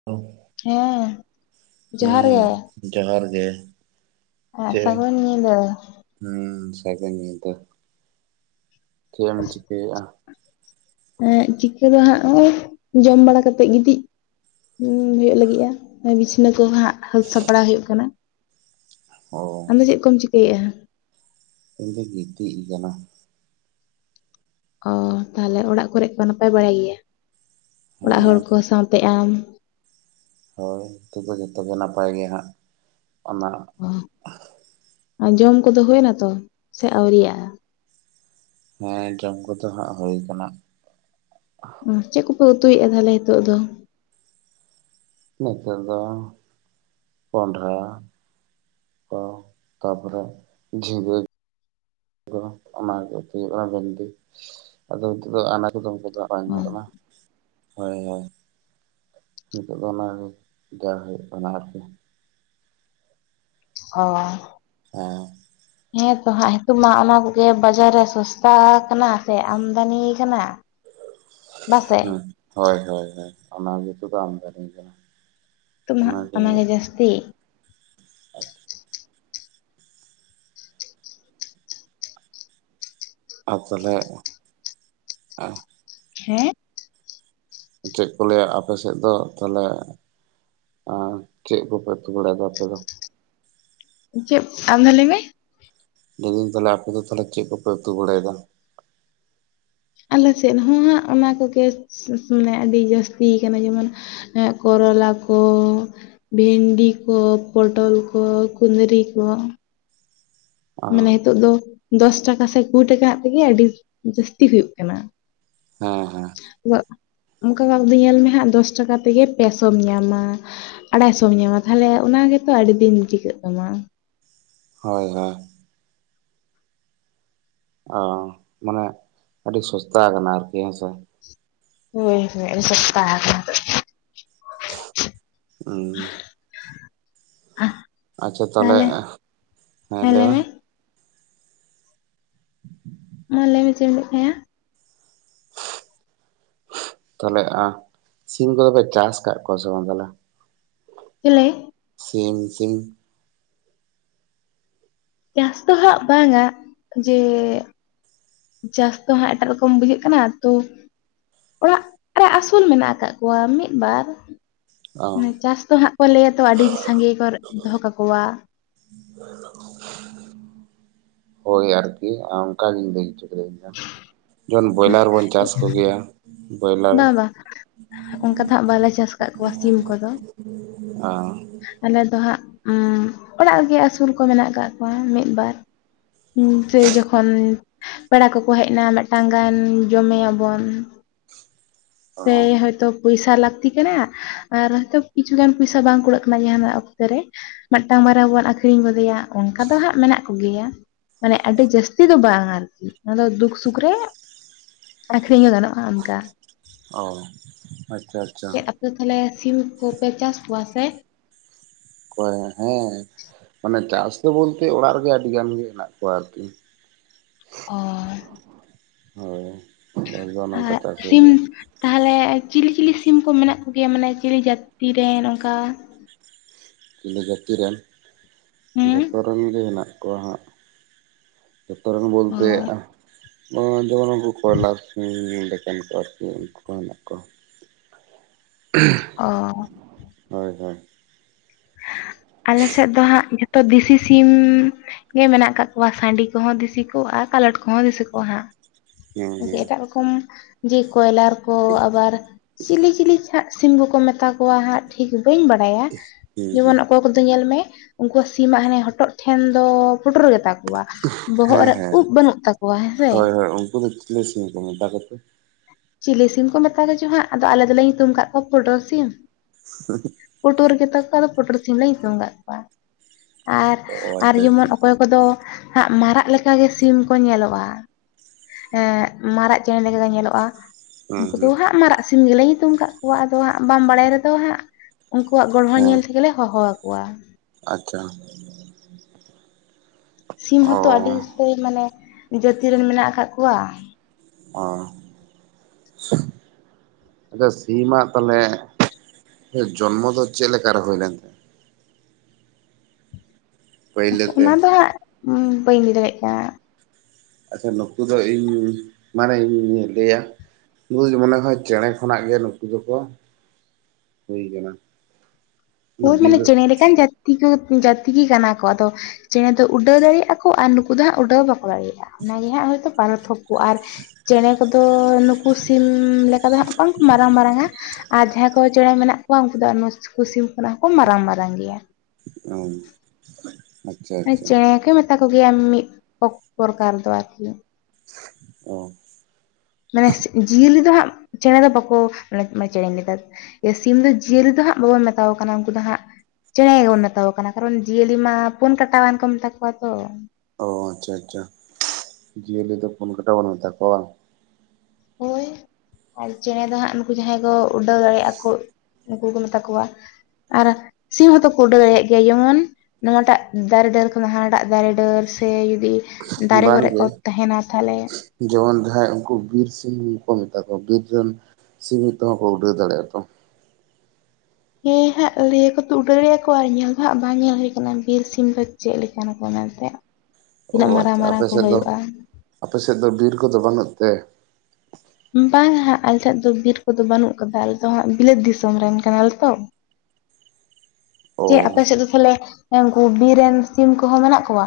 [unintelligible] ᱦᱮᱸ ᱾ ᱦᱩᱸ ᱡᱚᱦᱟᱨ ᱜᱮ ᱾ [inaudible] [unintelligible] ᱥᱟᱹᱜᱩᱱ ᱧᱤᱫᱟᱹ ᱾ ᱦᱮᱸ ᱥᱟᱹᱜᱩᱱ ᱧᱤᱫᱟᱹ ᱾ [inaudible] ᱪᱮᱫ ᱮᱢ ᱪᱤᱠᱟᱹᱭᱮᱫᱼᱟ? ᱮᱸᱜ ᱪᱤᱠᱟᱹ ᱫᱚ ᱦᱟᱸᱜ ᱱᱚᱦᱚᱭ ᱡᱚᱢ ᱵᱟᱲᱟ ᱠᱟᱛᱮᱜ ᱜᱤᱛᱤᱡ ᱦᱩᱸ ᱦᱩᱭᱩᱜ ᱞᱟᱹᱜᱤᱫᱼᱟ ᱵᱤᱪᱷᱱᱟᱹ ᱠᱚ ᱦᱟᱸᱜ ᱦᱟᱹᱨ ᱥᱟᱯᱲᱟᱣ ᱦᱩᱭᱩᱜ ᱠᱟᱱᱟ ᱾ ᱚ ᱟᱢᱫᱚ ᱪᱮᱫ ᱠᱚᱢ ᱪᱤᱠᱟᱹᱭᱮᱜᱼᱟ? ᱤᱧ ᱫᱚᱧ ᱜᱤᱛᱤᱡ ᱟᱠᱟᱱᱟ ᱾ ᱚ ᱛᱟᱦᱚᱞᱮ ᱚᱲᱟᱜ ᱠᱚᱨᱮ ᱠᱚ ᱱᱟᱯᱟᱭ ᱵᱟᱲᱟᱭ ᱜᱮᱭᱟ? ᱚᱲᱟᱜ ᱦᱚᱲ ᱦᱮᱸ ᱠᱚ ᱥᱟᱶᱛᱮ ᱟᱢ ᱾ ᱦᱳᱭ ᱛᱚᱵᱮ ᱡᱚᱛᱚᱜᱮ ᱱᱟᱯᱟᱭ ᱜᱮ ᱦᱟᱸᱜ, ᱚᱱᱟ ᱚ ᱡᱚᱢ ᱠᱚᱫᱚ ᱦᱩᱭᱱᱟ ᱛᱚ, ᱥᱮ ᱟᱣᱨᱤᱣᱟᱜᱼᱟ? ᱦᱮᱸ ᱡᱚᱢ ᱠᱚᱫᱚ ᱦᱟᱸᱜ ᱦᱩᱭ ᱠᱟᱱᱟ᱾ ᱪᱮᱫ ᱠᱚᱯᱮ ᱩᱛᱩᱭᱮᱫᱼᱟ ᱛᱟᱦᱞᱮ ᱱᱤᱛᱚᱜ ᱫᱚ? ᱱᱮᱛᱟᱨ ᱫᱚ ᱠᱚᱱᱰᱷᱟ ᱠᱚ ᱛᱟ ᱯᱚᱨᱮ ᱡᱷᱤᱜᱟ ᱠᱚ ᱚᱱᱟ ᱜᱮ ᱦᱩᱭᱩᱜ ᱠᱟᱱᱟ ᱵᱷᱮᱱᱰᱤ ᱟᱫᱚ ᱱᱤᱛ ᱫᱚ [unintelligible] ᱟᱜ ᱵᱟᱝ ᱚ ᱧᱚᱜ ᱠᱟᱱᱟ [unintelligible] ᱦᱚᱭ ᱦᱚᱭ ᱱᱤᱛᱚᱜ ᱫᱚ ᱚᱱᱟᱜᱮ ᱰᱮᱣ ᱦᱩᱭᱩᱜ ᱠᱟᱱᱟ ᱟᱨ ᱠᱤ᱾ ᱚᱻ ᱦᱮ᱾ [inaudible] ᱦᱮᱸ ᱛᱚ ᱦᱟᱸᱜ ᱱᱤᱛᱚᱜ ᱢᱟ ᱚᱱᱟ ᱠᱚᱜᱮ ᱵᱟᱡᱟᱨ ᱨᱮ ᱥᱚᱥᱛᱟ ᱟᱠᱟᱱᱟ ᱥᱮ ᱟᱢᱫᱟᱱᱤ ᱠᱟᱱᱟ᱾ [inaudible] ᱵᱟᱥᱮ ᱦ ᱦᱚᱭ ᱦᱚᱭ ᱦᱳ ᱚᱱᱟ ᱜᱮᱛᱚ ᱠᱚ ᱟᱢᱫᱟᱱᱤ ᱠᱟᱱᱟ᱾ ᱱᱤᱛᱚᱜ ᱢᱟᱦᱟᱸ ᱚᱱᱟᱜᱮ ᱡᱟᱹᱥᱛᱤ᱾ ᱟᱨ ᱛᱟᱦᱚᱞᱮ ᱦᱮᱸ ᱪᱮᱫ ᱠᱚ ᱞᱟᱹᱭᱟ ᱟᱯᱮ ᱥᱮᱫ ᱫᱚ ᱛᱟᱦᱚᱞᱮ ᱟᱨ ᱪᱮᱫ ᱠᱚᱯᱮ ᱩᱛᱩ ᱵᱟᱲᱟᱭ ᱮᱫᱟ ᱟᱯᱮ ᱫᱚ? ᱪᱮᱫ ᱟᱨ ᱢᱤᱫᱷᱟᱣ ᱞᱟᱹᱭ ᱢᱮ? ᱞᱟᱹᱭᱫᱟᱹᱧ ᱛᱟᱦᱚᱞᱮ ᱟᱯᱚ ᱫᱚ ᱛᱟᱦᱚᱞᱮ ᱪᱮᱫ ᱠᱚᱯᱮ ᱩᱛᱩ ᱵᱟᱲᱟᱭ ᱮᱫᱟ? ᱟᱞᱮ ᱥᱮᱫ ᱦᱚᱸ ᱦᱟᱸᱜ ᱚᱱᱟ ᱠᱚᱜᱮ ᱢᱟᱱᱮ ᱟᱹᱰᱤ ᱡᱟᱹᱥᱛᱤ ᱠᱟᱱᱟ ᱡᱮᱢᱚᱱ ᱮ ᱠᱚᱨᱚᱞᱟ ᱠᱚ ᱵᱷᱮᱱᱰᱤ ᱠᱚ ᱯᱚᱴᱚᱞ ᱠᱚ ᱠᱩᱫᱽᱨᱤ ᱠᱚ᱾ ᱚ ᱢᱟᱱᱮ ᱱᱤᱛᱚᱜ ᱫᱚ ᱫᱚᱥ ᱴᱟᱠᱟ ᱥᱮ ᱠᱩᱲᱤ ᱴᱟᱠᱟ ᱛᱮᱜᱮ ᱟᱹᱰᱤ ᱡᱟᱹᱥᱛᱤ ᱦᱩᱭᱩᱜ ᱠᱟᱱᱟ᱾ ᱦᱮᱸ ᱦᱮᱸ᱾ ᱚᱱᱠᱟᱹ ᱠᱟᱨ ᱫᱚ ᱧᱮᱞ ᱢᱮ ᱦᱟᱸᱜ ᱫᱚᱥ ᱴᱟᱠᱟ ᱛᱮᱜᱮ ᱯᱮᱥᱚᱢ ᱧᱟᱢᱟᱹ᱾ ᱟᱲᱟᱭ ᱥᱚᱢ ᱧᱟᱢᱟ ᱛᱟᱦᱞᱮ ᱚᱱᱟ ᱜᱮᱛᱚ ᱟᱹᱰᱤ ᱫᱤᱱ ᱴᱤᱠᱟᱹᱜ ᱛᱟᱢᱟ᱾ ᱦᱚᱭ ᱦᱚᱭ᱾ ᱚ ᱢᱟᱱᱮ ᱟᱹᱰᱤ ᱥᱚᱥᱛᱟ ᱟᱠᱟᱱᱟ ᱟᱨᱠᱤ ᱦᱮᱸᱥᱮ᱾ ᱦᱚᱭ ᱦᱚᱭ ᱟᱰᱤ ᱥᱟᱥᱛᱟ ᱦᱟᱠᱟᱱᱟ ᱱᱤᱛᱚᱜ᱾ [unintelligible] [unintelligible] ᱟᱪᱷᱟ ᱛᱟᱦᱚᱞᱮ, ᱦᱮᱸ ᱞᱟᱹᱭ ᱞᱟᱹᱭᱢᱮ? ᱢᱮ ᱢᱟ ᱞᱟᱹᱭ ᱢᱮ ᱪᱮᱫ ᱮᱢ ᱞᱟᱭᱮᱫ ᱛᱟᱦᱮᱸᱟ? ᱛᱟᱦᱚᱞᱮ ᱟ ᱥᱤᱢ ᱠᱚᱫᱚ ᱯᱮ ᱪᱟᱥ ᱠᱟᱜ ᱠᱚᱣᱟ ᱥᱮ ᱵᱟᱝ ᱛᱟᱦᱚᱞᱮ? ᱪᱮᱞᱮ? ᱥᱤᱢ ᱥᱤᱢ᱾ ᱪᱟᱥ ᱫᱚ ᱦᱟᱸᱜ ᱵᱟᱝᱟᱹ ᱡᱮ ᱪᱟᱥ ᱫᱚ ᱦᱟᱹᱜ ᱮᱴᱟᱜ ᱨᱚᱠᱚᱢ ᱵᱩᱡᱷᱟᱹᱜ ᱠᱟᱱᱟ ᱛᱚ ᱚᱲᱟᱜ ᱨᱮ ᱟᱹᱥᱩᱞ ᱢᱮᱱᱟᱜ ᱟᱠᱟᱫ ᱠᱚᱣᱟ ᱢᱤᱫ ᱵᱟᱨ᱾ ᱚ ᱪᱟᱥ ᱫᱚ ᱦᱟᱸᱜ ᱠᱚ ᱞᱟᱹᱭᱟᱛᱚ ᱟᱹᱰᱤ ᱥᱟᱸᱜᱮ ᱠᱚ ᱫᱚᱦᱚ ᱠᱟᱠᱚᱣᱟ᱾ ᱦᱳᱭ ᱟᱨᱠᱤ ᱚᱱᱠᱟ ᱜᱤᱧ ᱞᱟᱹᱭ ᱚᱪᱚ ᱡᱚᱱ ᱵᱚᱭᱞᱟᱨ ᱵᱚᱱ ᱪᱟᱥ ᱠᱚ ᱜᱮᱭᱟ, ᱵᱚᱭᱞᱟᱨ᱾ ᱵᱟᱝ ᱵᱟᱝ ᱚᱱᱠᱟ ᱫᱚ ᱦᱟᱸᱜ ᱵᱟᱞᱮ ᱪᱟᱥ ᱟᱠᱟᱫ ᱠᱚᱣᱟ ᱥᱤᱢ ᱠᱚᱫᱚ ᱾ ᱟ ᱟᱞᱮ ᱫᱚ ᱦᱟᱸᱜ ᱚᱲᱟᱜ ᱨᱮᱜᱮ ᱟᱹᱥᱩᱞ ᱠᱚ ᱢᱮᱱᱟᱜ ᱟᱠᱟᱫ ᱠᱚᱣᱟ ᱢᱤᱫ ᱵᱟᱨ ᱾ ᱡᱟᱭ ᱡᱚᱠᱷᱚᱱ ᱯᱮᱲᱟ ᱠᱚᱠᱚ ᱦᱮᱡ ᱮᱱᱟ ᱢᱤᱫᱴᱟᱝ ᱜᱟᱱ ᱡᱚᱢᱮ ᱟᱵᱚᱱ ᱯᱮ ᱦᱳᱭ ᱛᱚ ᱯᱚᱭᱥᱟ ᱞᱟᱹᱠᱛᱤ ᱠᱟᱱᱟ ᱟᱨ ᱦᱳᱭᱛᱚ ᱠᱤᱪᱷᱩ ᱜᱟᱱ ᱯᱚᱭᱥᱟ ᱵᱟᱝ ᱠᱩᱲᱟᱹᱜ ᱠᱟᱱᱟ ᱡᱟᱦᱟᱸᱱᱟᱜ ᱚᱠᱛᱚ ᱨᱮ ᱾ ᱢᱤᱫᱴᱟᱝ ᱵᱟᱨᱭᱟ ᱵᱚᱱ ᱟᱹᱠᱷᱨᱤᱧ ᱜᱚᱫᱮᱭᱟ ᱦᱟᱸᱜ᱾ ᱚᱱᱠᱟ ᱫᱚ ᱦᱟᱸᱜ ᱢᱮᱱᱟᱜ ᱠᱚ ᱜᱮᱭᱟ᱾ ᱢᱟᱱᱮ ᱟᱹᱰᱤ ᱡᱟᱹᱥᱛᱤ ᱫᱚ ᱵᱟᱝ ᱟᱨᱠᱤ ᱾ ᱚᱱᱟ ᱫᱚ ᱫᱩᱠ ᱥᱩᱠ ᱨᱮ ᱟᱹᱠᱷᱨᱤᱧ ᱦᱚᱸ ᱜᱟᱱᱚᱜᱼᱟ ᱚᱱᱠᱟ ᱾ ᱚ ᱟᱪᱪᱷᱟ ᱾ ᱪᱮᱫ ᱟᱯᱮ ᱛᱟᱦᱚᱞᱮ ᱥᱤᱢ ᱠᱚᱯᱮ ᱪᱟᱥ ᱠᱚᱣᱟ ᱥᱮ? ᱦᱮᱸ ᱢᱟᱱᱮ ᱪᱟᱥ ᱫᱚ ᱵᱚᱞᱛᱮ ᱚᱲᱟᱜ ᱨᱮᱜᱮ ᱟᱹᱰᱤ ᱜᱟᱱ ᱜᱮ ᱦᱮᱱᱟᱜ ᱠᱚᱣᱟ ᱟᱨᱠᱤ [unintelligible] ᱦᱩᱭ ᱾ ᱟᱦᱚ ᱥᱤᱢ ᱛᱟᱦᱚᱞᱮ ᱪᱤᱞᱤ ᱪᱤᱞᱤ ᱥᱤᱢ ᱠᱚ ᱢᱮᱱᱟᱜ ᱠᱚ ᱜᱮᱭᱟ ᱢᱟᱱᱮ ᱪᱤᱞᱤ ᱡᱟᱹᱛᱤ ᱨᱮᱱ ᱚᱱᱠᱟ ᱪᱤᱞᱤ ᱡᱟᱹᱛᱤ ᱨᱮᱱ ᱦᱩᱸ ᱡᱷᱚᱛᱚ ᱨᱮᱱ ᱜᱮ ᱢᱮᱱᱟᱜ ᱠᱚᱣᱟ ᱦᱟᱸᱜ ᱾ ᱡᱷᱚᱛᱚ ᱨᱚᱠᱚᱢ ᱚ ᱵᱚᱞᱛᱮ ᱡᱮᱢᱚᱱ ᱠᱚ ᱠᱚᱭᱞᱟ [inaudible] ᱮᱱᱠᱟ ᱛᱮ ᱩᱱᱠᱩ ᱠᱚ ᱦᱮᱱᱟᱜ ᱠᱚᱣᱟ ᱾ [inaudible] ᱚ ᱦᱩᱭ ᱦᱳᱭ ᱾ ᱟᱞᱮ ᱥᱮᱫ ᱫᱚ ᱦᱟᱸᱜ ᱡᱚᱛᱚ ᱫᱤᱥᱤ ᱥᱤᱢ ᱜᱮ ᱢᱮᱱᱟᱜ ᱠᱟᱜ ᱠᱚᱣᱟ᱾ᱥᱟᱺᱰᱤ ᱠᱚᱦᱚᱸ ᱫᱤᱥᱤ ᱠᱚ ᱟᱨ ᱠᱟᱞᱚᱴ ᱠᱚᱦᱚᱸ ᱫᱤᱥᱤ ᱠᱚ ᱦᱟᱸᱜ ᱾ ᱦᱩᱸ ᱦᱩᱸ ᱮᱴᱟᱜ ᱨᱚᱠᱚᱢ ᱡᱮ ᱠᱚᱭᱞᱟ ᱨᱮ ᱠᱚ ᱟᱵᱟᱨ ᱪᱤᱞᱤ ᱪᱤᱞᱤ ᱪᱚ ᱦᱟᱸᱜ ᱾ ᱥᱤᱢ ᱠᱚᱠᱚ ᱢᱮᱛᱟ ᱠᱚᱣᱟ ᱦᱟᱸᱜ ᱴᱷᱤᱠ ᱵᱟᱹᱧ ᱵᱟᱰᱟᱭᱟ᱾ ᱦᱩᱸ ᱦᱩᱸ ᱡᱮᱢᱚᱱ ᱚᱠᱚᱭ ᱠᱚᱫᱚ ᱧᱮᱞ ᱢᱮ ᱩᱝᱠᱩᱣᱟᱜ ᱫᱤᱢᱟᱜ ᱦᱟᱱᱮ ᱦᱚᱴᱚᱜ ᱴᱷᱮᱱ ᱫᱚ ᱯᱩᱴᱩᱨ ᱜᱮᱛᱟ [inaudible] ᱵᱚᱦᱚᱜ ᱦᱮᱸ ᱨᱮ ᱩᱵ ᱵᱟᱹᱱᱩᱜ ᱛᱟᱠᱚᱣᱟ ᱦᱮᱸ ᱥᱮ ᱾ ᱦᱮᱸ ᱩᱝᱠᱩ ᱫᱚ ᱪᱤᱞᱤ ᱥᱤᱢ ᱠᱚ ᱢᱮᱛᱟ ᱠᱚᱛᱮ? ᱪᱤᱞᱤ ᱥᱤᱢ ᱠᱚ ᱢᱮᱛᱟ ᱠᱚᱪᱚ ᱦᱟᱸᱜ ᱾ ᱟᱫᱚ ᱟᱞᱮ ᱫᱚᱞᱮ ᱧᱩᱛᱩᱢ ᱟᱠᱟᱫ ᱠᱚᱣᱟ ᱯᱚᱴᱚᱨ ᱥᱤᱢ ᱾ [inaudible] ᱯᱩᱴᱩᱨ ᱜᱮᱛᱟ ᱠᱚᱣᱟ᱾ ᱟᱫᱚ ᱯᱩᱴᱩᱨ ᱥᱤᱢ ᱞᱮ ᱧᱩᱛᱩᱢ ᱟᱠᱟᱫ ᱠᱚᱣᱟ ᱟᱨ ᱚ ᱟᱨ ᱟᱪᱪᱷᱟ ᱟᱪᱪᱷᱟ ᱡᱮᱢᱚᱱ ᱚᱠᱚᱭ ᱠᱚᱫᱚ ᱦᱟᱸᱜ ᱢᱟᱨᱟᱜ ᱞᱮᱠᱟ ᱜᱮ ᱥᱤᱢ ᱠᱚ ᱧᱮᱞᱚᱜᱼᱟ ᱾ ᱮᱸ ᱢᱟᱨᱟᱜ ᱪᱮᱸᱬᱮ ᱞᱮᱠᱟ ᱠᱚ ᱧᱮᱞᱚᱜᱼᱟ ᱾ ᱦᱩᱸ ᱩᱱᱠᱩ ᱫᱚ ᱦᱩᱸ ᱦᱟᱸᱜ ᱢᱟᱨᱟᱜ ᱥᱤᱢ ᱜᱮᱞᱮ ᱧᱩᱛᱩᱢ ᱠᱟᱜ ᱠᱚᱣᱟ᱾ ᱟᱫᱚ ᱦᱟᱸᱜ ᱵᱟᱢ ᱵᱟᱲᱟᱭ ᱨᱮᱫᱚ ᱦᱟᱸᱜ ᱾ ᱩᱠᱩᱣᱟᱜ ᱜᱚᱲᱦᱚ ᱦᱮᱸ ᱧᱮᱞ ᱛᱮᱜᱮᱞᱮ ᱦᱚᱦᱚ ᱟᱠᱚᱣᱟ ᱾ ᱟᱪᱪᱷᱟ ᱾ ᱥᱤᱢ ᱦᱚᱸ ᱛᱚ ᱟᱹᱰᱤ ᱩᱛᱟᱹᱭ ᱢᱟᱱᱮ ᱡᱟᱹᱛᱤ ᱨᱮ ᱢᱮᱱᱟᱜ ᱟᱠᱟᱫ ᱠᱚᱣᱟ ᱾ ᱚ [inaudible] ᱟᱪᱪᱷᱟ ᱥᱤᱢᱟᱜ ᱛᱟᱦᱚᱞᱮ ᱡᱚᱱᱢᱚ ᱫᱚ ᱪᱮᱫ ᱞᱮᱠᱟ ᱨᱮ ᱦᱩᱭ ᱞᱮᱱ ᱛᱟᱭᱟ? ᱯᱟᱹᱭᱞᱟᱹ ᱛᱮ ᱚᱱᱟ ᱫᱚ ᱦᱟᱸᱜ ᱵᱟᱹᱧ ᱞᱟᱹᱭ ᱫᱟᱲᱮᱭᱟᱜ ᱠᱟᱱᱟ ᱾ ᱟᱪᱪᱷᱟ ᱱᱩᱠᱩ ᱫᱚ ᱤᱧ ᱢᱟᱱᱮ ᱤᱧᱤᱧ ᱞᱟᱹᱭᱟ ᱱᱩᱠᱩ ᱫᱚ ᱢᱚᱱᱮ ᱦᱚᱸ ᱪᱮᱬᱮ ᱠᱷᱚᱱᱟᱜ ᱜᱮ ᱱᱩᱠᱩ ᱫᱚᱠᱚ ᱦᱩᱭ ᱠᱟᱱᱟ ᱾ ᱦᱳᱭ ᱢᱟᱱᱮ ᱪᱮᱸᱬᱮ ᱞᱮᱠᱟᱱ ᱡᱟᱹᱛᱤ ᱡᱟᱹᱛᱤ ᱜᱮ ᱠᱟᱱᱟ ᱠᱚ ᱾ ᱟᱫᱚ ᱪᱮᱸᱬᱮ ᱫᱚ ᱩᱰᱟᱹᱣ ᱫᱟᱲᱮᱭᱟᱜᱼᱟ ᱠᱚ ᱟᱨ ᱱᱩᱠᱩ ᱫᱚ ᱦᱟᱸᱜ ᱩᱰᱟᱹᱣ ᱵᱟᱠᱚ ᱫᱟᱲᱮᱭᱟᱜᱼᱟ᱾ ᱚᱱᱟ ᱜᱮ ᱱᱷᱟᱜ ᱦᱳᱭᱛᱳ ᱯᱟᱨᱚᱛᱷᱚᱠ ᱾ ᱟᱨ ᱪᱮᱸᱬᱮ ᱠᱚᱫᱚ ᱱᱩᱠᱩ ᱥᱤᱢ ᱞᱮᱠᱟ ᱫᱚ ᱦᱟᱸᱜ ᱵᱟᱝ ᱠᱚ ᱢᱟᱨᱟᱝ ᱢᱟᱨᱟᱝ-ᱟ ᱟᱨ ᱡᱟᱦᱟᱸᱭ ᱠᱚ ᱪᱮᱸᱬᱮ ᱢᱮᱱᱟᱜ ᱠᱚᱣᱟ᱾ ᱩᱱᱠᱩ ᱫᱚ ᱱᱩᱠᱩ ᱥᱤᱢ ᱠᱷᱚᱱᱟᱜ ᱦᱚᱸ ᱠᱚ ᱢᱟᱨᱟᱝ ᱢᱟᱨᱟᱝ ᱜᱮᱛᱟ ᱾ ᱚ ᱟᱪᱪᱷᱟ ᱢᱟᱱᱮ ᱟᱪᱪᱷᱟ ᱪᱮᱸᱬᱮ ᱠᱚ ᱢᱮᱛᱟ ᱠᱚᱜᱮᱭᱟ ᱢᱤᱫ ᱯᱨᱚᱠᱟᱨ ᱫᱚ ᱟᱨᱠᱤ ᱾ ᱚ ᱢᱟᱱᱮ ᱡᱤᱭᱟᱹᱞᱤ ᱫᱚ ᱦᱟᱸᱜ ᱪᱮᱸᱬᱮ ᱫᱚ ᱵᱟᱠᱚ ᱪᱮᱸᱬᱮᱧ ᱞᱮᱫᱟ ᱥᱤᱢ ᱫᱚ ᱡᱤᱭᱟᱹᱞᱤ ᱫᱚ ᱦᱟᱸᱜ ᱵᱟᱵᱚᱱ ᱢᱮᱛᱟᱠᱚ ᱠᱟᱱᱟ᱾ ᱩᱱᱠᱩ ᱫᱚ ᱦᱟᱸᱜ ᱪᱮᱸᱬᱮ ᱜᱮᱵᱚᱱ ᱢᱮᱛᱟ ᱠᱚ ᱠᱟᱱᱟ᱾ ᱠᱟᱨᱚᱱ ᱡᱤᱭᱟᱹᱞᱤ ᱢᱟ ᱯᱩᱱ ᱠᱟᱴᱟᱣᱟᱱ ᱠᱚ ᱢᱮᱛᱟ ᱠᱚᱣᱟ ᱛᱚ ᱾ ᱚ ᱟᱪᱪᱷᱟ ᱟᱪᱪᱷᱟ ᱾ ᱡᱤᱭᱟᱹᱞᱤ ᱫᱚ ᱯᱩᱱ ᱠᱟᱴᱟ ᱵᱚᱱ ᱢᱮᱠᱚᱣᱟ ᱵᱟᱝ ᱾ ᱦᱳᱭ ᱾ ᱟᱨ ᱪᱮᱸᱬᱮ ᱫᱚ ᱦᱟᱸᱜ ᱱᱩᱠᱩ ᱡᱟᱦᱟᱸᱭ ᱠᱚ ᱩᱰᱟᱹᱣ ᱫᱟᱲᱮᱭᱟᱜᱼᱟ ᱠᱚ ᱩᱱᱩᱠᱩ ᱠᱚ ᱢᱮᱛᱟ ᱠᱚᱣᱟ ᱾ ᱟᱨ ᱥᱤᱢ ᱦᱚᱸᱛᱚ ᱠᱚ ᱩᱰᱟᱹᱣ ᱫᱟᱲᱮᱭᱟᱜ ᱜᱮᱭᱟ ᱡᱮᱢᱚᱱ ᱱᱚᱣᱟᱴᱟᱜ ᱫᱟᱨᱮ ᱰᱟᱹᱨ ᱠᱷᱚᱱ ᱦᱟᱱᱟᱴᱟᱜ ᱫᱟᱨᱮ ᱰᱟᱹᱨ ᱥᱮ ᱡᱩᱫᱤ ᱫᱟᱨᱮ ᱵᱟᱝ ᱠᱚᱨᱮ ᱠᱚ ᱜᱮ ᱛᱟᱦᱮᱱᱟ ᱛᱟᱦᱚᱞᱮ ᱾ ᱡᱮᱢᱚᱱ ᱡᱟᱦᱟᱸᱭ ᱩᱱᱠᱩ ᱵᱤᱨ ᱥᱤᱢ ᱠᱚ ᱢᱮᱛᱟ ᱠᱚᱣᱟ ᱵᱤᱨ ᱨᱮᱱ ᱥᱤᱢ ᱛᱮᱦᱚ ᱛᱚ ᱠᱚ ᱩᱰᱟᱹᱣ ᱫᱟᱲᱮᱼᱟ ᱛᱚ ᱾ ᱦᱮᱸ ᱦᱟᱸᱜ ᱞᱟᱹᱭ ᱟᱠᱚ ᱛᱚ, ᱩᱰᱟᱹᱣᱭᱟ ᱠᱚ ᱟᱨ ᱧᱮᱞ ᱫᱚ ᱦᱟᱸᱜ ᱵᱟᱝ ᱧᱮᱞ ᱦᱩᱭ ᱟᱠᱟᱱᱟ᱾ ᱵᱤᱨ ᱥᱤᱢ ᱫᱚ ᱪᱮᱫ ᱞᱮᱠᱟ ᱱᱟᱠᱚ ᱢᱮᱱᱛᱮ ᱚ ᱛᱤᱱᱟᱹᱜ ᱢᱟᱨᱟᱝ ᱟᱪᱪᱷᱟ ᱢᱟᱨᱟᱝ ᱟᱯᱮ ᱠᱚ ᱥᱮᱫ ᱫᱚ ᱦᱩᱭᱩᱜᱼᱟ? ᱟᱯᱮ ᱥᱮᱫ ᱫᱚ ᱵᱤᱨ ᱠᱚᱫᱚ ᱵᱟᱹᱱᱩᱜ ᱛᱮ? ᱵᱟᱝ ᱦᱟᱸᱜ ᱟᱞᱮ ᱥᱮᱫ ᱫᱚ ᱵᱤᱨ ᱠᱚᱫᱚ ᱵᱟᱹᱱᱩᱜ ᱠᱟᱫᱟ᱾ ᱟᱞᱮ ᱫᱚ ᱦᱟᱸᱜ ᱵᱤᱞᱟᱹᱛ ᱫᱤᱥᱚᱢ ᱨᱮᱱ ᱠᱟᱱᱟᱞᱮ ᱛᱚ ᱾ ᱪᱮ ᱟᱯᱮ ᱚ ᱥᱮᱫ ᱫᱚ ᱛᱟᱞᱚᱦᱮ ᱩᱱᱠᱩ ᱵᱤᱨ ᱨᱮᱱ ᱥᱤᱢ ᱠᱚᱦᱚᱸ ᱢᱮᱱᱟᱜ ᱠᱚᱣᱟ?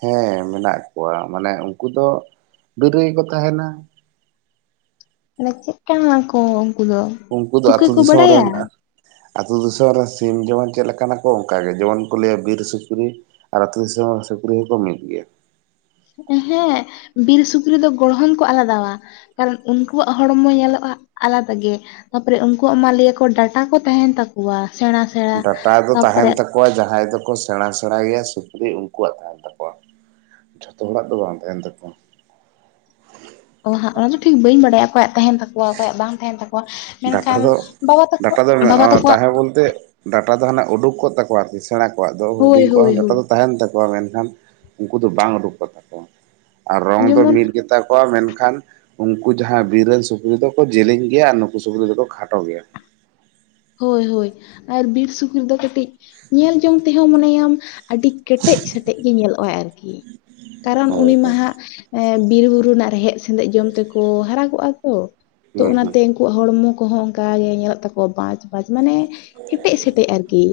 ᱦᱮᱸ ᱢᱮᱱᱟᱜ ᱠᱚᱣᱟ᱾ ᱢᱟᱱᱮ ᱩᱱᱠᱩ ᱫᱚ ᱵᱤᱨ ᱨᱮᱜᱮ ᱠᱚ ᱛᱟᱦᱮᱱᱟ ᱾ ᱢᱟᱱᱮ ᱪᱮᱫ ᱠᱟᱱ ᱟᱠᱚ ᱩᱱᱠᱩ ᱫᱚ? ᱩᱱᱠᱩ ᱫᱚ ᱛᱩᱠᱟᱹ ᱟᱹᱛᱩ ᱠᱚ ᱫᱤᱥᱚᱢ ᱵᱟᱲᱟᱭᱟ ᱨᱮᱱ ᱟᱹᱛᱩ ᱫᱤᱥᱚᱢ ᱨᱮᱱ ᱥᱤᱢ ᱡᱮᱢᱚᱱ ᱪᱮᱫ ᱞᱮᱠᱟ ᱱᱟᱠᱚ ᱚᱱᱠᱟᱜᱮ ᱡᱮᱢᱚᱱ ᱠᱚ ᱞᱟᱹᱭᱟ ᱵᱤᱨ ᱥᱩᱠᱨᱤ ᱟᱨ ᱟᱹᱛᱩ ᱫᱤᱥᱚᱢ ᱥᱩᱠᱨᱤ ᱦᱚᱸᱠᱚ ᱢᱤᱫ ᱜᱮᱭᱟ᱾ ᱦᱮᱸ ᱵᱤᱨ ᱥᱩᱠᱨᱤ ᱫᱚ ᱜᱚᱲᱦᱚᱱ ᱠᱚ ᱟᱞᱟᱫᱟᱣᱟ ᱾ ᱠᱟᱨᱚᱱ ᱩᱱᱠᱩᱣᱟᱜ ᱦᱚᱲᱢᱚ ᱧᱮᱞᱚᱜᱼᱟ ᱟᱞᱟᱫᱟ ᱜᱮ ᱾ ᱛᱟᱯᱚᱨᱮ ᱩᱱᱠᱩᱣᱟᱜ ᱢᱟ ᱞᱟᱹᱭ ᱟᱠᱚ ᱰᱟᱴᱟ ᱠᱚ ᱛᱟᱦᱮᱱ ᱛᱟᱠᱚᱣᱟ ᱥᱮᱬᱟ ᱥᱮᱬᱟ ᱰᱟᱴᱟ ᱫᱚ ᱛᱟᱦᱮᱱ ᱛᱟᱯᱚᱨᱮ ᱛᱟᱠᱚᱣᱟ᱾ ᱡᱟᱦᱟᱸᱭ ᱫᱚᱠᱚ ᱥᱮᱬᱟᱼᱥᱮᱬᱟ ᱜᱮᱭᱟ ᱥᱩᱠᱨᱤ ᱩᱱᱠᱩᱣᱟᱜ ᱛᱟᱦᱮᱱ ᱛᱟᱠᱚᱣᱟ᱾ ᱡᱚᱛᱚ ᱦᱚᱲᱟᱜ ᱫᱚ ᱵᱟᱝ ᱛᱟᱦᱮᱱ ᱛᱟᱠᱚᱣᱟ ᱾ ᱚ ᱦᱟᱸᱜ ᱚᱱᱟ ᱫᱚ ᱴᱷᱤᱠ ᱵᱟᱹᱧ ᱵᱟᱰᱟᱭᱟ᱾ ᱚᱠᱚᱭᱟᱜ ᱛᱟᱦᱮᱱ ᱛᱟᱠᱚᱣᱟ ᱚᱠᱚᱭᱟᱜ ᱵᱟᱝ ᱛᱟᱦᱮᱱ ᱛᱟᱠᱚᱣᱟ ᱾ ᱰᱟᱴᱟ ᱫᱚ, ᱰᱟᱴᱟ ᱫᱚ ᱛᱟᱠᱚᱣᱟᱜ ᱛᱟᱦᱮᱸ ᱵᱚᱞᱛᱮ ᱰᱟᱴᱟ ᱫᱚ ᱦᱟᱱᱮ ᱩᱰᱩᱠ ᱠᱚᱜ ᱛᱟᱠᱚᱣᱟ ᱟᱨᱠᱤ ᱥᱮᱬᱟ ᱠᱚᱣᱟᱜ ᱫᱚ, ᱦᱳᱭ ᱦᱩᱰᱤᱧ ᱠᱚᱣᱟᱜ ᱦᱳᱭ ᱦᱚᱸ ᱰᱟᱴᱟ ᱦᱳᱭ ᱫᱚ ᱛᱟᱦᱮᱱ ᱛᱟ ᱠᱚᱣᱟ ᱾ ᱢᱮᱱᱠᱷᱟᱱ ᱩᱱᱠᱩ ᱫᱚ ᱵᱟᱝ ᱩᱰᱩᱠᱚᱜ ᱛᱠᱚᱣᱟ ᱟᱨ ᱨᱚᱝ ᱫᱚ ᱡᱮᱢᱚᱱ ᱢᱤᱫ ᱜᱮᱛᱟ ᱠᱚᱣᱟ ᱢᱮᱱᱠᱷᱟᱱ ᱩᱱᱠᱩ ᱡᱟᱦᱟᱸ ᱵᱤᱨ ᱨᱮᱱ ᱥᱩᱠᱨᱤ ᱫᱚᱠᱚ ᱡᱮᱞᱮᱧ ᱜᱮᱭᱟ ᱟᱨ ᱱᱩᱠᱩ ᱥᱩᱠᱨᱤ ᱫᱚᱠᱚ ᱠᱷᱟᱴ ᱜᱮᱛᱟ ᱾ ᱦᱩᱭ ᱦᱳᱭ ᱟᱨ ᱵᱤᱨ ᱥᱩᱠᱨᱤ ᱫᱚ ᱠᱟᱹᱴᱤᱡ ᱧᱮᱞ ᱡᱚᱝ ᱛᱮᱦᱚᱸ ᱢᱚᱱᱮᱭᱟᱢ ᱟᱹᱰᱤ ᱠᱮᱴᱮᱡ ᱥᱮᱴᱮᱡ ᱜᱮ ᱧᱮᱞᱚᱜᱼᱟ ᱟᱨᱠᱤ ᱾ ᱠᱟᱨᱚᱱ ᱦᱳᱭ ᱩᱱᱤ ᱢᱟ ᱦᱳᱭ ᱦᱟᱸᱜ ᱵᱤᱨ ᱵᱩᱨᱩ ᱨᱮᱱᱟᱜ ᱨᱮᱦᱮᱫ ᱥᱮᱸᱫᱮᱜ ᱡᱚᱢ ᱛᱮᱠᱚ ᱦᱟᱨᱟᱠᱚᱜᱼᱟ ᱛᱚ ᱾ ᱛᱚ ᱦᱩᱸ ᱦᱩᱸ ᱚᱱᱟᱛᱮ ᱩᱱᱠᱩᱣᱟᱜ ᱦᱚᱲᱢᱚ ᱠᱚᱦᱚᱸ ᱚᱱᱠᱟ ᱜᱮ ᱧᱮᱞᱚᱜ ᱛᱟᱠᱚᱣᱟ ᱵᱟᱪ ᱵᱟᱪ ᱢᱟᱱᱮ ᱠᱮᱴᱮᱡ ᱥᱮᱴᱮᱡ ᱟᱨᱠᱤ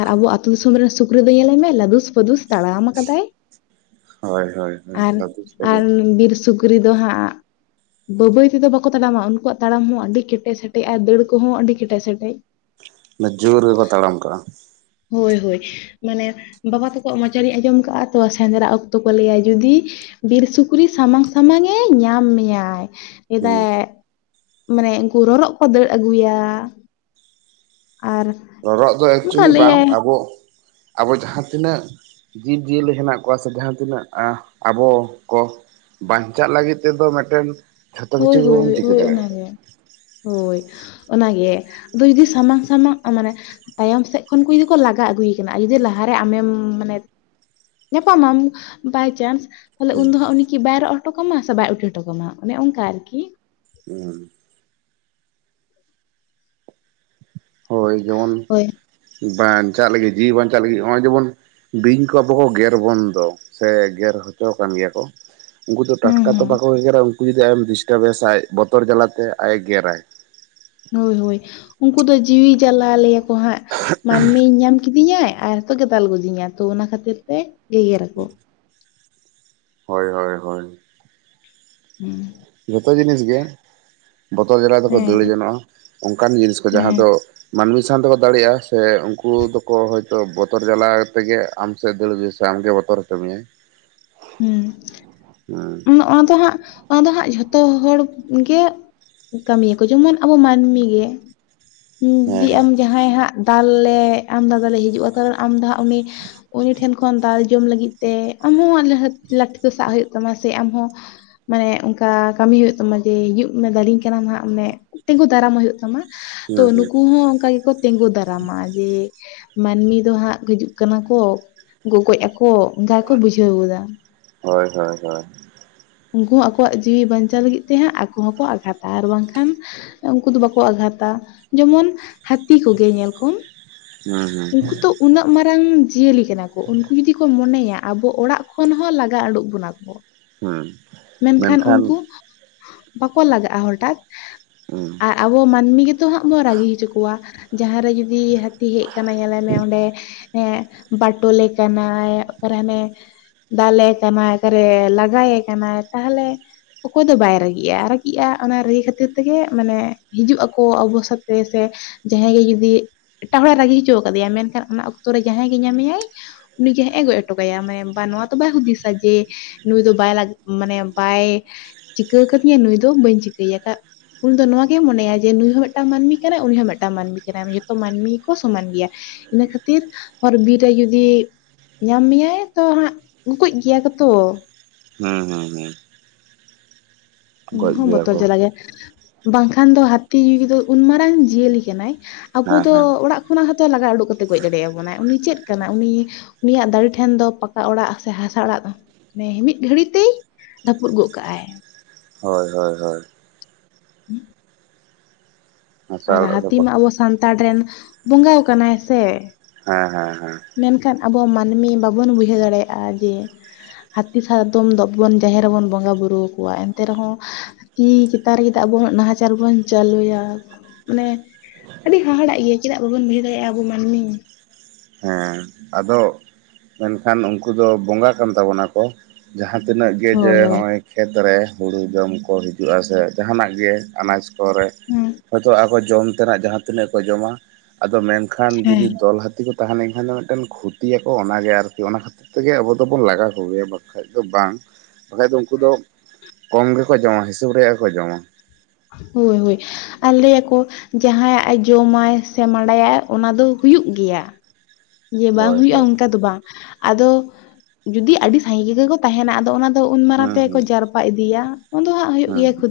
ᱟᱨ ᱟᱵᱚ ᱟᱹᱛᱩ ᱫᱤᱥᱚᱢ ᱨᱮᱱ ᱥᱩᱠᱨᱤ ᱫᱚ ᱧᱮᱞᱮ ᱢᱮ, ᱞᱟᱫᱩᱥ ᱯᱟᱹᱫᱩᱥ ᱛᱟᱲᱟᱢ ᱟᱠᱟᱫᱟᱭ ᱾ ᱦᱳᱭ ᱦᱳᱭ ᱦᱳᱭ ᱟᱨ, ᱫᱟᱫᱩ ᱠᱚᱫᱚ ᱟᱨ ᱵᱤᱨ ᱥᱩᱠᱨᱤ ᱫᱚ ᱦᱟᱸᱜ ᱵᱟᱹᱭᱼᱵᱟᱹᱭ ᱛᱮᱫᱚ ᱵᱟᱠᱚ ᱛᱟᱲᱟᱢᱟ ᱩᱱᱠᱩᱣᱟᱜ ᱛᱟᱲᱟᱢ ᱦᱚᱸ ᱟᱹᱰᱤ ᱠᱮᱴᱮᱡ ᱥᱮᱴᱮᱡᱼᱟ ᱫᱟᱹᱲ ᱠᱚᱦᱚᱸ ᱟᱹᱰᱤ ᱠᱮᱴᱮᱡ ᱥᱮᱴᱮᱡᱼᱼ ᱚᱱᱟ ᱡᱳᱨ ᱜᱮᱠᱚ ᱛᱟᱲᱟᱢ ᱠᱟᱜᱼᱟ᱾ ᱦᱳᱭ ᱦᱳᱭ᱾ ᱢᱟᱱᱮ ᱵᱟᱵᱟ ᱛᱚᱠᱚᱣᱟᱜ ᱢᱚᱪᱟᱨᱤᱧ ᱟᱸᱡᱚᱢ ᱠᱟᱜᱼᱟ ᱛᱚ ᱥᱮᱸᱫᱽᱨᱟ ᱚᱠᱛᱚ ᱠᱚ ᱞᱟᱹᱭᱟ ᱡᱩᱫᱤᱼᱼ ᱵᱤᱨ ᱥᱩᱠᱨᱤ ᱥᱟᱢᱟᱝᱼᱥᱟᱢᱟᱝ ᱮᱸ ᱧᱟᱢ ᱢᱮᱭᱟᱭ ᱪᱮᱫᱟᱼᱼ ᱦᱩᱸ ᱢᱟᱱᱮ ᱩᱱᱠᱩ ᱨᱚᱨᱚᱜ ᱠᱚ ᱫᱟᱹᱲ ᱟᱹᱜᱩᱭᱟ ᱟᱨᱼᱼ ᱨᱚᱨᱚᱜ ᱫᱚ ᱮᱠᱪᱩᱭᱮᱞᱤ ᱵᱟᱝ ᱟᱵᱚ ᱟᱵᱚ ᱡᱟᱦᱟᱸ ᱛᱤᱱᱟᱹᱜᱼᱼ ᱡᱤᱵᱽᱼᱡᱤᱭᱟᱹᱞᱤ ᱦᱮᱱᱟᱜ ᱠᱚᱣᱟ ᱥᱮ ᱡᱟᱦᱟᱸ ᱛᱤᱱᱟᱹᱜ ᱟᱵᱚ ᱠᱚ, ᱵᱟᱧ ᱪᱟᱜ ᱞᱟᱹᱜᱤᱫ ᱛᱮ ᱫᱚ ᱢᱮᱫ ᱴᱮᱱᱼᱼ ᱦᱳᱭ ᱦᱳᱭ ᱦᱳᱭ ᱚᱱᱟ ᱜᱮ ᱦᱳᱭ ᱚᱱᱟ ᱜᱮ ᱟᱫᱚ ᱡᱩᱫᱤ ᱥᱟᱢᱟᱝ ᱥᱟᱢᱟᱝ ᱢᱟᱱᱮᱼᱼ ᱛᱟᱭᱚᱢ ᱥᱮᱫ ᱠᱷᱚᱱ ᱠᱚ ᱡᱩᱫᱤ ᱠᱚ ᱞᱟᱜᱟ ᱟᱹᱜᱩᱭ ᱠᱟᱱᱟ ᱡᱩᱫᱤ ᱞᱟᱦᱟ ᱨᱮ ᱟᱢᱮᱢ ᱢᱟᱱᱮᱼᱼ ᱧᱟ ᱯᱟᱢ ᱟᱢ ᱵᱟᱭ ᱪᱟᱱᱥ ᱛᱟᱦᱞᱮ ᱩᱱ ᱫᱚ ᱦᱟᱜ ᱩᱱᱤ ᱠᱤ ᱵᱟᱭ ᱨᱚᱜ ᱦᱚᱴᱚ ᱠᱟᱢᱟ ᱥᱮ ᱵᱟᱭ ᱩᱴᱟᱹ ᱦᱚ ᱴᱚ ᱠᱚᱢᱟ ᱚᱱᱮ ᱚᱱᱠᱟ ᱟᱨᱠᱤ᱾ ᱦᱮᱸᱻ ᱦᱳᱭ ᱡᱮᱢᱚᱱ ᱦᱳᱭ ᱵᱟᱧ ᱪᱟᱜ ᱞᱟᱹᱜᱤᱫ ᱡᱤᱣᱤ ᱵᱟᱧ ᱪᱟᱜ ᱞᱟᱹᱜᱤᱫ ᱱᱚᱜᱼᱚᱭ ᱡᱮᱢᱚᱱ ᱵᱤᱧ ᱠᱚ ᱟᱵᱚ ᱠᱚ ᱜᱮᱨ ᱵᱚᱱ ᱫᱚ ᱥᱮ ᱜᱮᱨ ᱦᱚ ᱪᱚ ᱟᱠᱟᱱ ᱜᱮᱭᱟ ᱠᱚ ᱩᱱᱠᱩ ᱫᱚ ᱴᱟᱴ ᱦᱩᱸ ᱠᱟ ᱛᱚ ᱦᱩᱸ ᱵᱟᱠᱚ ᱜᱮ ᱜᱮᱨᱟ ᱩᱱᱠᱩ ᱡᱩᱫᱤ ᱟᱡᱮ ᱰᱤᱥᱴᱟᱵ ᱮᱭᱟ ᱥᱮ ᱵᱚᱛᱚᱨ ᱡᱟᱞᱟ ᱛᱮ ᱟᱡ ᱮ ᱜᱮᱨ ᱟᱭ᱾ ᱦᱳᱭ ᱦᱳᱭ ᱩᱱᱠᱩ ᱫᱚ ᱡᱤᱣᱤ ᱡᱟᱞᱟ ᱞᱟᱹᱭ ᱟᱠᱚ ᱦᱟᱸᱜ ᱢᱟᱹᱱ ᱢᱤᱧ ᱧᱟᱢᱼᱼ ᱠᱤᱫᱤ ᱧᱟᱭ ᱟᱨ ᱦᱮᱛᱚᱜ ᱜᱮ ᱫᱟᱞ ᱜᱚᱡᱤ ᱧᱟᱭ ᱛᱚ ᱚᱱᱟ ᱠᱷᱟᱹᱛᱤᱨ ᱛᱮ ᱜᱮ ᱜᱮᱨ ᱟᱠᱚ ᱦᱳᱭ ᱦᱳᱭ ᱦᱮᱸ ᱡᱷᱚᱛᱚ ᱡᱤᱱᱤᱥ ᱜᱮᱼᱼ ᱵᱚᱛᱚᱨ ᱡᱟᱞᱟ ᱫᱚ ᱠᱚ ᱦᱮᱸ ᱫᱟᱹᱲ ᱡᱚᱱᱚᱜᱼᱟ ᱚᱱᱠᱟᱱ ᱡᱤᱱᱤᱥ ᱠᱚ ᱡᱟᱦᱟᱸ ᱦᱮᱸ ᱫᱚ᱾ ᱢᱟᱹᱱᱢᱤ ᱥᱟᱶ ᱛᱮ ᱠᱚ ᱫᱟᱲᱮᱜᱼᱟ ᱥᱮ ᱩᱱᱠᱩ ᱫᱚ ᱠᱚ ᱦᱚᱭᱛᱚ ᱵᱚᱛᱚᱨ ᱡᱟᱞᱟ ᱛᱮ ᱜᱮ ᱟᱢ ᱥᱮᱫ ᱫᱟᱹᱲ ᱥᱮ ᱟᱢ ᱜᱮᱼᱼ [unintelligible] ᱦᱩᱸ ᱚᱱᱟ ᱫᱚ ᱦᱟᱸᱜ ᱚᱱᱟ ᱫᱚ ᱦᱟᱸᱜ ᱡᱷᱚᱛᱚ ᱦᱚᱲ ᱜᱮᱼᱼ ᱠᱟᱹᱢᱤᱭᱟ ᱠᱚ ᱡᱮᱢᱚᱱ ᱟᱵᱚ ᱢᱟᱹᱱᱢᱤ ᱜᱮ ᱦᱮᱸ ᱡᱩᱫᱤ ᱦᱮᱸ ᱟᱢ ᱡᱟᱦᱟᱸᱼᱼ ᱡᱟᱦᱟᱸᱭ ᱦᱟᱸᱜ ᱫᱟᱞᱮ ᱟᱢ ᱫᱟ ᱫᱟ ᱞᱮ ᱦᱤᱡᱩᱜᱼᱟ ᱠᱟᱨᱚᱱ ᱟᱢ ᱫᱚ ᱦᱟᱸᱜ ᱩᱱᱤᱼᱼ ᱩᱱᱤ ᱴᱷᱮᱱ ᱠᱷᱚᱱ ᱫᱟᱞ ᱡᱚᱢ ᱞᱟᱹᱜᱤᱫ ᱛᱮ ᱟᱢ ᱦᱚᱸ ᱞᱟᱹᱴᱷᱤ ᱫᱚ ᱥᱟᱵ ᱦᱩᱭᱩᱜ ᱛᱟᱢᱟ ᱥᱮ ᱟᱢ ᱦᱚᱸ ᱢᱟᱱᱮ ᱚᱱᱠᱟ ᱠᱟᱹᱢᱤ ᱦᱳᱭᱳᱜ ᱛᱟ ᱢᱟ ᱡᱮ ᱦᱤᱡᱩᱜ ᱢᱮ ᱫᱟᱞᱤᱧ ᱠᱟᱱᱟᱢ ᱦᱟᱸᱜ ᱢᱟᱱᱮ ᱛᱤ ᱜᱩ ᱫᱟᱨᱟᱢ ᱮ ᱦᱳᱭᱳᱜ ᱛᱟᱢᱟ᱾ ᱛᱚ ᱦᱩᱸ ᱦᱩᱸ ᱱᱩᱠᱩ ᱦᱚᱸ ᱚᱱᱠᱟ ᱜᱮ ᱠᱚ ᱛᱤᱸᱜᱩ ᱫᱟᱨᱟᱢᱟ ᱡᱮᱼᱼ ᱢᱟᱹᱱᱢᱤ ᱫᱚ ᱦᱟᱸᱜ ᱦᱤᱡᱩᱜ ᱠᱟᱱᱟ ᱠᱚ ᱜᱚᱜᱚᱡ ᱟᱠᱚ ᱚᱱᱠᱟ ᱜᱮ ᱠᱚ ᱵᱩᱡᱷᱟᱹᱣ ᱜᱮᱭᱟ᱾ ᱦᱮᱸ ᱦᱮᱸ ᱦᱮᱸ ᱩᱱᱠᱩ ᱦᱚᱸ ᱟᱠᱚ ᱣᱟᱜ ᱡᱤᱣᱤ ᱵᱟᱧ ᱪᱟᱣ ᱞᱟᱹᱜᱤᱫ ᱛᱮ ᱦᱟᱸᱜ ᱟᱠᱚ ᱦᱚᱸ ᱠᱚ ᱟᱜᱷᱟᱛᱟ ᱟᱨ ᱵᱟᱝ ᱠᱷᱟᱱ ᱩᱱᱠᱩ ᱫᱚ ᱵᱟ ᱠᱚ ᱟᱜᱷᱟᱛᱟ ᱡᱮᱢᱚᱱᱼᱼ ᱦᱟᱹᱛᱤ ᱠᱚ ᱜᱮ ᱧᱮᱞ ᱠᱚᱢ ᱦᱩᱸ ᱦᱩᱸ ᱩᱱᱠᱩ ᱛᱚ ᱩᱱᱟᱹᱜ ᱢᱟᱨᱟᱝ ᱡᱤᱭᱟᱹᱞᱤ ᱠᱟᱱᱟ ᱠᱚ ᱩᱱᱠᱩ ᱡᱩᱫᱤᱼᱼ ᱠᱚ ᱢᱚᱱᱮ ᱭᱟ ᱟᱵᱚ ᱚᱲᱟᱜ ᱠᱷᱚᱱ ᱦᱚᱸ ᱞᱟ ᱜᱟ ᱟᱰᱳᱜ ᱵᱚᱱᱟ ᱠᱚ᱾ ᱦᱮᱸ ᱢᱮᱱ ᱠᱷᱟᱱ ᱩᱱᱠᱩ ᱵᱟᱠᱚ ᱞᱟᱜᱟᱜ ᱦᱚᱴᱟᱫ ᱦᱩᱸ ᱟᱜᱼᱼ ᱟᱵᱚ ᱢᱟᱹᱱᱢᱤ ᱜᱮ ᱛᱚ ᱦᱟᱸᱜ ᱵᱚᱱ ᱨᱟᱹᱜᱤ ᱦᱚ ᱪᱚ ᱠᱚᱣᱟ᱾ ᱡᱟᱦᱟᱸᱨᱮ ᱡᱩᱫᱤ ᱦᱟᱹᱛᱤ ᱦᱮᱡ ᱟᱠᱟᱱᱟ ᱧᱮ ᱞᱮ ᱢᱮ ᱚᱸᱰᱮᱼᱼ ᱦᱮᱸ ᱵᱟᱴᱳ ᱞᱮ ᱠᱟᱱᱟᱭ ᱚᱠᱟᱨ ᱦᱟᱱᱮᱼᱼ ᱫᱟᱞᱮ ᱠᱟᱱᱟ ᱚᱠᱟᱨᱮ ᱞᱟᱜᱟ ᱭᱮ ᱠᱟᱱᱟᱭ ᱛᱟᱦᱞᱮᱼᱼ ᱚᱠᱚᱭ ᱫᱚ, ᱵᱟᱭ ᱨᱟᱹᱜᱤᱜᱼᱟ? ᱨᱟᱹᱜᱤᱜᱼᱟᱭ, ᱚᱱᱟ ᱨᱟᱹᱜᱤ ᱠᱷᱟᱹᱛᱤᱨ ᱛᱮ ᱜᱮ, ᱢᱟᱱᱮ, ᱦᱤᱡᱩᱜ ᱟᱠᱚ, ᱚᱵᱚᱥ ᱡᱟᱦᱟᱸᱭ ᱜᱮ ᱡᱩᱫᱤ, ᱮᱴᱟᱜ ᱦᱚᱲ ᱮ ᱨᱟᱹᱜᱤ ᱦᱚᱪᱚ ᱠᱟᱫᱮ ᱭᱟ, ᱢᱮᱱ ᱠᱷᱟᱱ, ᱚᱱᱟ ᱚᱠᱛᱚ ᱨᱮ, ᱡᱟᱦᱟᱸᱭ ᱜᱮᱭ, ᱧᱟᱢᱮ ᱭᱟᱭ ᱩᱱᱤ ᱜᱮ ᱦᱟᱸᱜ, ᱮ ᱜᱚᱡ ᱦᱚᱴᱚ ᱠᱟᱭᱟ, ᱢᱟᱭᱟᱢ ᱵᱟᱸ ᱱᱚᱣᱟ ᱫᱚ, ᱵᱟᱭ ᱦᱩᱫᱤ ᱥᱟ, ᱡᱮ, ᱱᱩᱭ ᱫᱚ ᱵᱟᱭ ᱞᱟᱜᱤ ᱢᱟᱱᱮ, ᱵᱟᱭ ᱪᱤᱠᱟᱹ ᱟᱠᱟᱹᱫᱤᱧᱟ, ᱱᱩᱭ ᱫᱚ, ᱵᱟᱹᱧ ᱪᱤᱠᱟᱹᱭᱮᱭᱟ ᱾ ᱩᱱᱤ ᱫᱚ, ᱱᱚᱣᱟ ᱜᱮᱭ, ᱢᱚᱱᱮ ᱭᱟ, ᱡᱮ, ᱱᱩᱭ ᱦᱚᱸ, ᱢᱤᱫᱴᱟᱝ ᱢᱟᱹᱱᱢᱤ ᱠᱟᱱᱟᱭ, ᱩᱱᱤ ᱦᱚᱸ ᱢᱤᱫᱴᱟᱝ, ᱢᱟᱹᱱᱢᱤ ᱠᱟᱱᱟᱭ, ᱡᱷᱚᱛᱚ ᱢᱟᱹᱱᱢᱤ ᱜᱮᱠᱚ, ᱥᱚᱢᱟᱱ ᱜᱮᱭᱟ ᱾ ᱤᱱᱟᱹ ᱠᱷᱟᱹᱛᱤᱨ, ᱦᱚᱨ ᱵᱤᱨ ᱨᱮ, ᱡᱩᱫᱤ ᱧᱟᱢ ᱢᱮᱭᱟᱭ ᱛᱚ ᱦᱟᱸᱜ, ᱩᱝᱠᱩᱡ ᱜᱮᱭᱟ ᱠᱚ ᱛᱚ ᱦᱩᱻᱦᱩᱸᱻᱦᱩᱸ᱾ ᱩᱱᱠᱩ ᱦᱚᱸ, ᱜᱮᱭᱟ ᱵᱚᱛᱚᱨ ᱠᱚ ᱡᱟᱞᱟ ᱜᱮ, ᱵᱟᱝ ᱠᱷᱟᱱ ᱫᱚ, ᱦᱟᱹᱛᱤ ᱫᱚ, ᱩᱱ ᱢᱟᱨᱟᱝ ᱡᱤᱭᱟᱹᱞᱤ ᱠᱟᱱᱟᱭ ᱟᱵᱚ ᱦᱮᱸ ᱫᱚ, ᱦᱮᱸ ᱚᱲᱟᱜ ᱠᱷᱚᱱᱟᱜ ᱦᱚᱸᱛᱚ, ᱞᱟᱜᱟ ᱳᱰᱳᱠ ᱠᱟᱛᱮ, ᱜᱚᱡ ᱫᱟᱲᱮ ᱭᱟ ᱵᱚᱱᱟᱭ ᱾ ᱩᱱᱤ ᱪᱮᱫ ᱠᱟᱱᱟ, ᱩᱱᱤ ᱩᱱᱤᱭᱟᱜ ᱫᱟᱨᱮ ᱴᱷᱮᱱ ᱫᱚ, ᱯᱟᱠᱟ ᱚᱲᱟᱜ ᱥᱮ, ᱦᱟᱥᱟ ᱚᱲᱟᱜ ᱫᱚ, ᱢᱟᱱᱮ, ᱢᱤᱫ ᱜᱷᱟᱹᱲᱤ ᱛᱮ ᱨᱟᱹᱯᱩᱫ ᱜᱚᱫ ᱠᱟᱜᱼᱟᱭ ᱾ ᱦᱳᱭ, ᱦᱳᱭ ᱦᱳᱭ ᱾ ᱪ-ᱚᱜ, ᱷᱩᱸᱜ ᱾ ᱦᱟᱥᱟ ᱟᱨ, ᱚᱲᱟᱜ ᱨᱮ ᱦᱟᱹᱛᱤ ᱢᱟ, ᱟᱵᱚ ᱥᱟᱱᱛᱟᱲ ᱨᱮᱱ, ᱵᱚᱸᱜᱟ ᱠᱟᱱᱟᱭ ᱥᱮ? ᱦᱮᱸ, ᱦᱮᱸ, ᱦᱮᱸ ᱾ ᱢᱮᱱᱠᱷᱟᱱ ᱟᱵᱚ ᱢᱟᱹᱱᱢᱤ, ᱵᱟᱵᱚᱱ ᱵᱩᱡᱷᱟᱹᱣ ᱫᱟᱲᱮᱭᱟᱜᱼᱟ, ᱡᱮ ᱦᱟᱹᱛᱤ ᱥᱟᱫᱚᱢ, ᱫᱚ ᱵᱚᱱ ᱡᱟᱦᱮᱨ ᱨᱮᱵᱚᱱ, ᱵᱚᱸᱜᱟᱼᱵᱩᱨᱩ ᱟᱠᱚᱣᱟ ᱾ ᱮᱱᱛᱮ ᱨᱮᱦᱚᱸ ᱦᱟᱹᱛᱤ ᱪᱮᱛᱟᱱ ᱨᱮᱜᱮ, ᱟᱵᱚ ᱦᱚᱸ ᱱᱟᱦᱟᱪᱟᱨ ᱵᱚᱱ ᱪᱟᱹᱞᱩᱭᱟ ᱢᱟᱱᱮ, ᱟᱹᱰᱤ ᱦᱟᱦᱟᱲᱟᱜ, ᱤᱭᱟᱹ ᱪᱮᱫᱟᱜ? ᱵᱟᱵᱚᱱ ᱵᱩᱡᱷᱟᱹᱣ ᱫᱟᱲᱮᱭᱟᱜᱼᱟ, ᱟᱵᱚ ᱢᱟᱹᱱᱢᱤ ᱾ ᱦᱮᱸ, ᱟᱫᱚ ᱢᱮᱱᱠᱷᱟᱱ, ᱩᱱᱠᱩ ᱫᱚ ᱵᱚᱸᱜᱟ ᱠᱟᱱ ᱛᱟᱵᱚ ᱱᱟᱠᱚ ᱾ ᱡᱟᱦᱟᱸ ᱛᱤᱱᱟᱹᱜ ᱜᱮ, ᱡᱮ, ᱦᱳᱭ ᱦᱳᱭ ᱱᱚᱜᱼᱚᱭ ᱠᱷᱮᱛ ᱨᱮ, ᱦᱩᱲᱩ ᱡᱚᱢ ᱠᱚ, ᱦᱤᱡᱩᱜᱼᱟ ᱥᱮ, ᱡᱟᱦᱟᱸᱱᱟᱜ ᱜᱮ, ᱟᱱᱟᱡᱽ ᱯᱚᱨᱮ, ᱦᱩᱸ ᱦᱚᱭᱛᱳ, ᱟᱠᱚ ᱡᱚᱢ ᱛᱮᱱᱟᱜ ᱡᱟᱦᱟᱸ ᱛᱤᱱᱟᱹᱜ ᱠᱚ ᱡᱚᱢᱟ, ᱟᱫᱚ ᱢᱮᱱᱠᱷᱟᱱ ᱡᱩᱫᱤ? ᱦᱮᱸ ᱫᱚᱞ ᱦᱟᱹᱛ ᱛᱤ ᱠᱚ, ᱛᱟᱦᱮᱸ ᱞᱮᱱᱠᱷᱟᱱ ᱫᱚ, ᱢᱤᱫᱴᱮᱱ ᱠᱷᱩᱛᱤ ᱭᱟᱠᱚ, ᱚᱱᱟ ᱜᱮ ᱟᱨᱠᱤ, ᱚᱱᱟ ᱠᱷ ᱛᱮᱜᱮ, ᱟᱵᱚ ᱫᱚᱵᱚᱱ ᱞᱟᱜᱟ ᱠᱚ ᱜᱮᱭᱟ, ᱵᱟᱠᱷᱟᱡ ᱫᱚ ᱵᱟᱝ, ᱵᱟᱠᱷᱟᱡ ᱫᱚ, ᱩᱱᱠᱩ ᱫᱚ ᱠᱚᱢ ᱜᱮᱠᱚ ᱡᱚᱢᱟ, ᱦᱤᱥᱟᱹᱵᱽ ᱨᱮᱭᱟᱜ, ᱜᱮ ᱠᱚ ᱡᱚᱢᱟ ᱾ ᱦᱳᱭ ᱦᱳᱭ ᱾ ᱟᱨ, ᱞᱟᱹᱭᱟᱠᱚ, ᱡᱟᱦᱟᱸᱭᱟᱜ ᱮ ᱡᱚᱢᱟᱭ ᱥᱮ, ᱢᱟᱰᱟᱭᱟᱭ ᱚᱱᱟ ᱫᱚ, ᱦᱩᱭᱩᱜ ᱜᱮᱭᱟ ᱾ ᱡᱮ, ᱵᱟᱝ ᱦᱳᱭ ᱦᱩᱭᱩᱜᱼᱟ, ᱦᱳᱭ ᱚᱱᱠᱟ ᱫᱚ ᱵᱟᱝ ᱾ ᱟᱫᱚ, ᱡᱩᱫᱤ? ᱟᱹᱰᱤ ᱥᱟᱸᱜᱤ ᱜᱮᱜᱮᱠᱚ ᱛᱟᱦᱮᱱᱟ, ᱟᱫᱚ ᱚᱱᱟ ᱫᱚ, ᱩᱱ ᱢᱟᱨᱟᱝ ᱦᱩᱸ ᱛᱮᱠᱚ, ᱦᱩᱸ ᱡᱟᱨᱯᱟ ᱤᱫᱤᱭᱟ ᱾ ᱩᱱ ᱫᱚ ᱦᱟᱸᱜ, ᱦᱩᱭᱩᱜ ᱦᱩᱸ ᱜᱮᱭᱟ, ᱦᱩᱸ ᱠᱷᱩᱛᱤ ᱾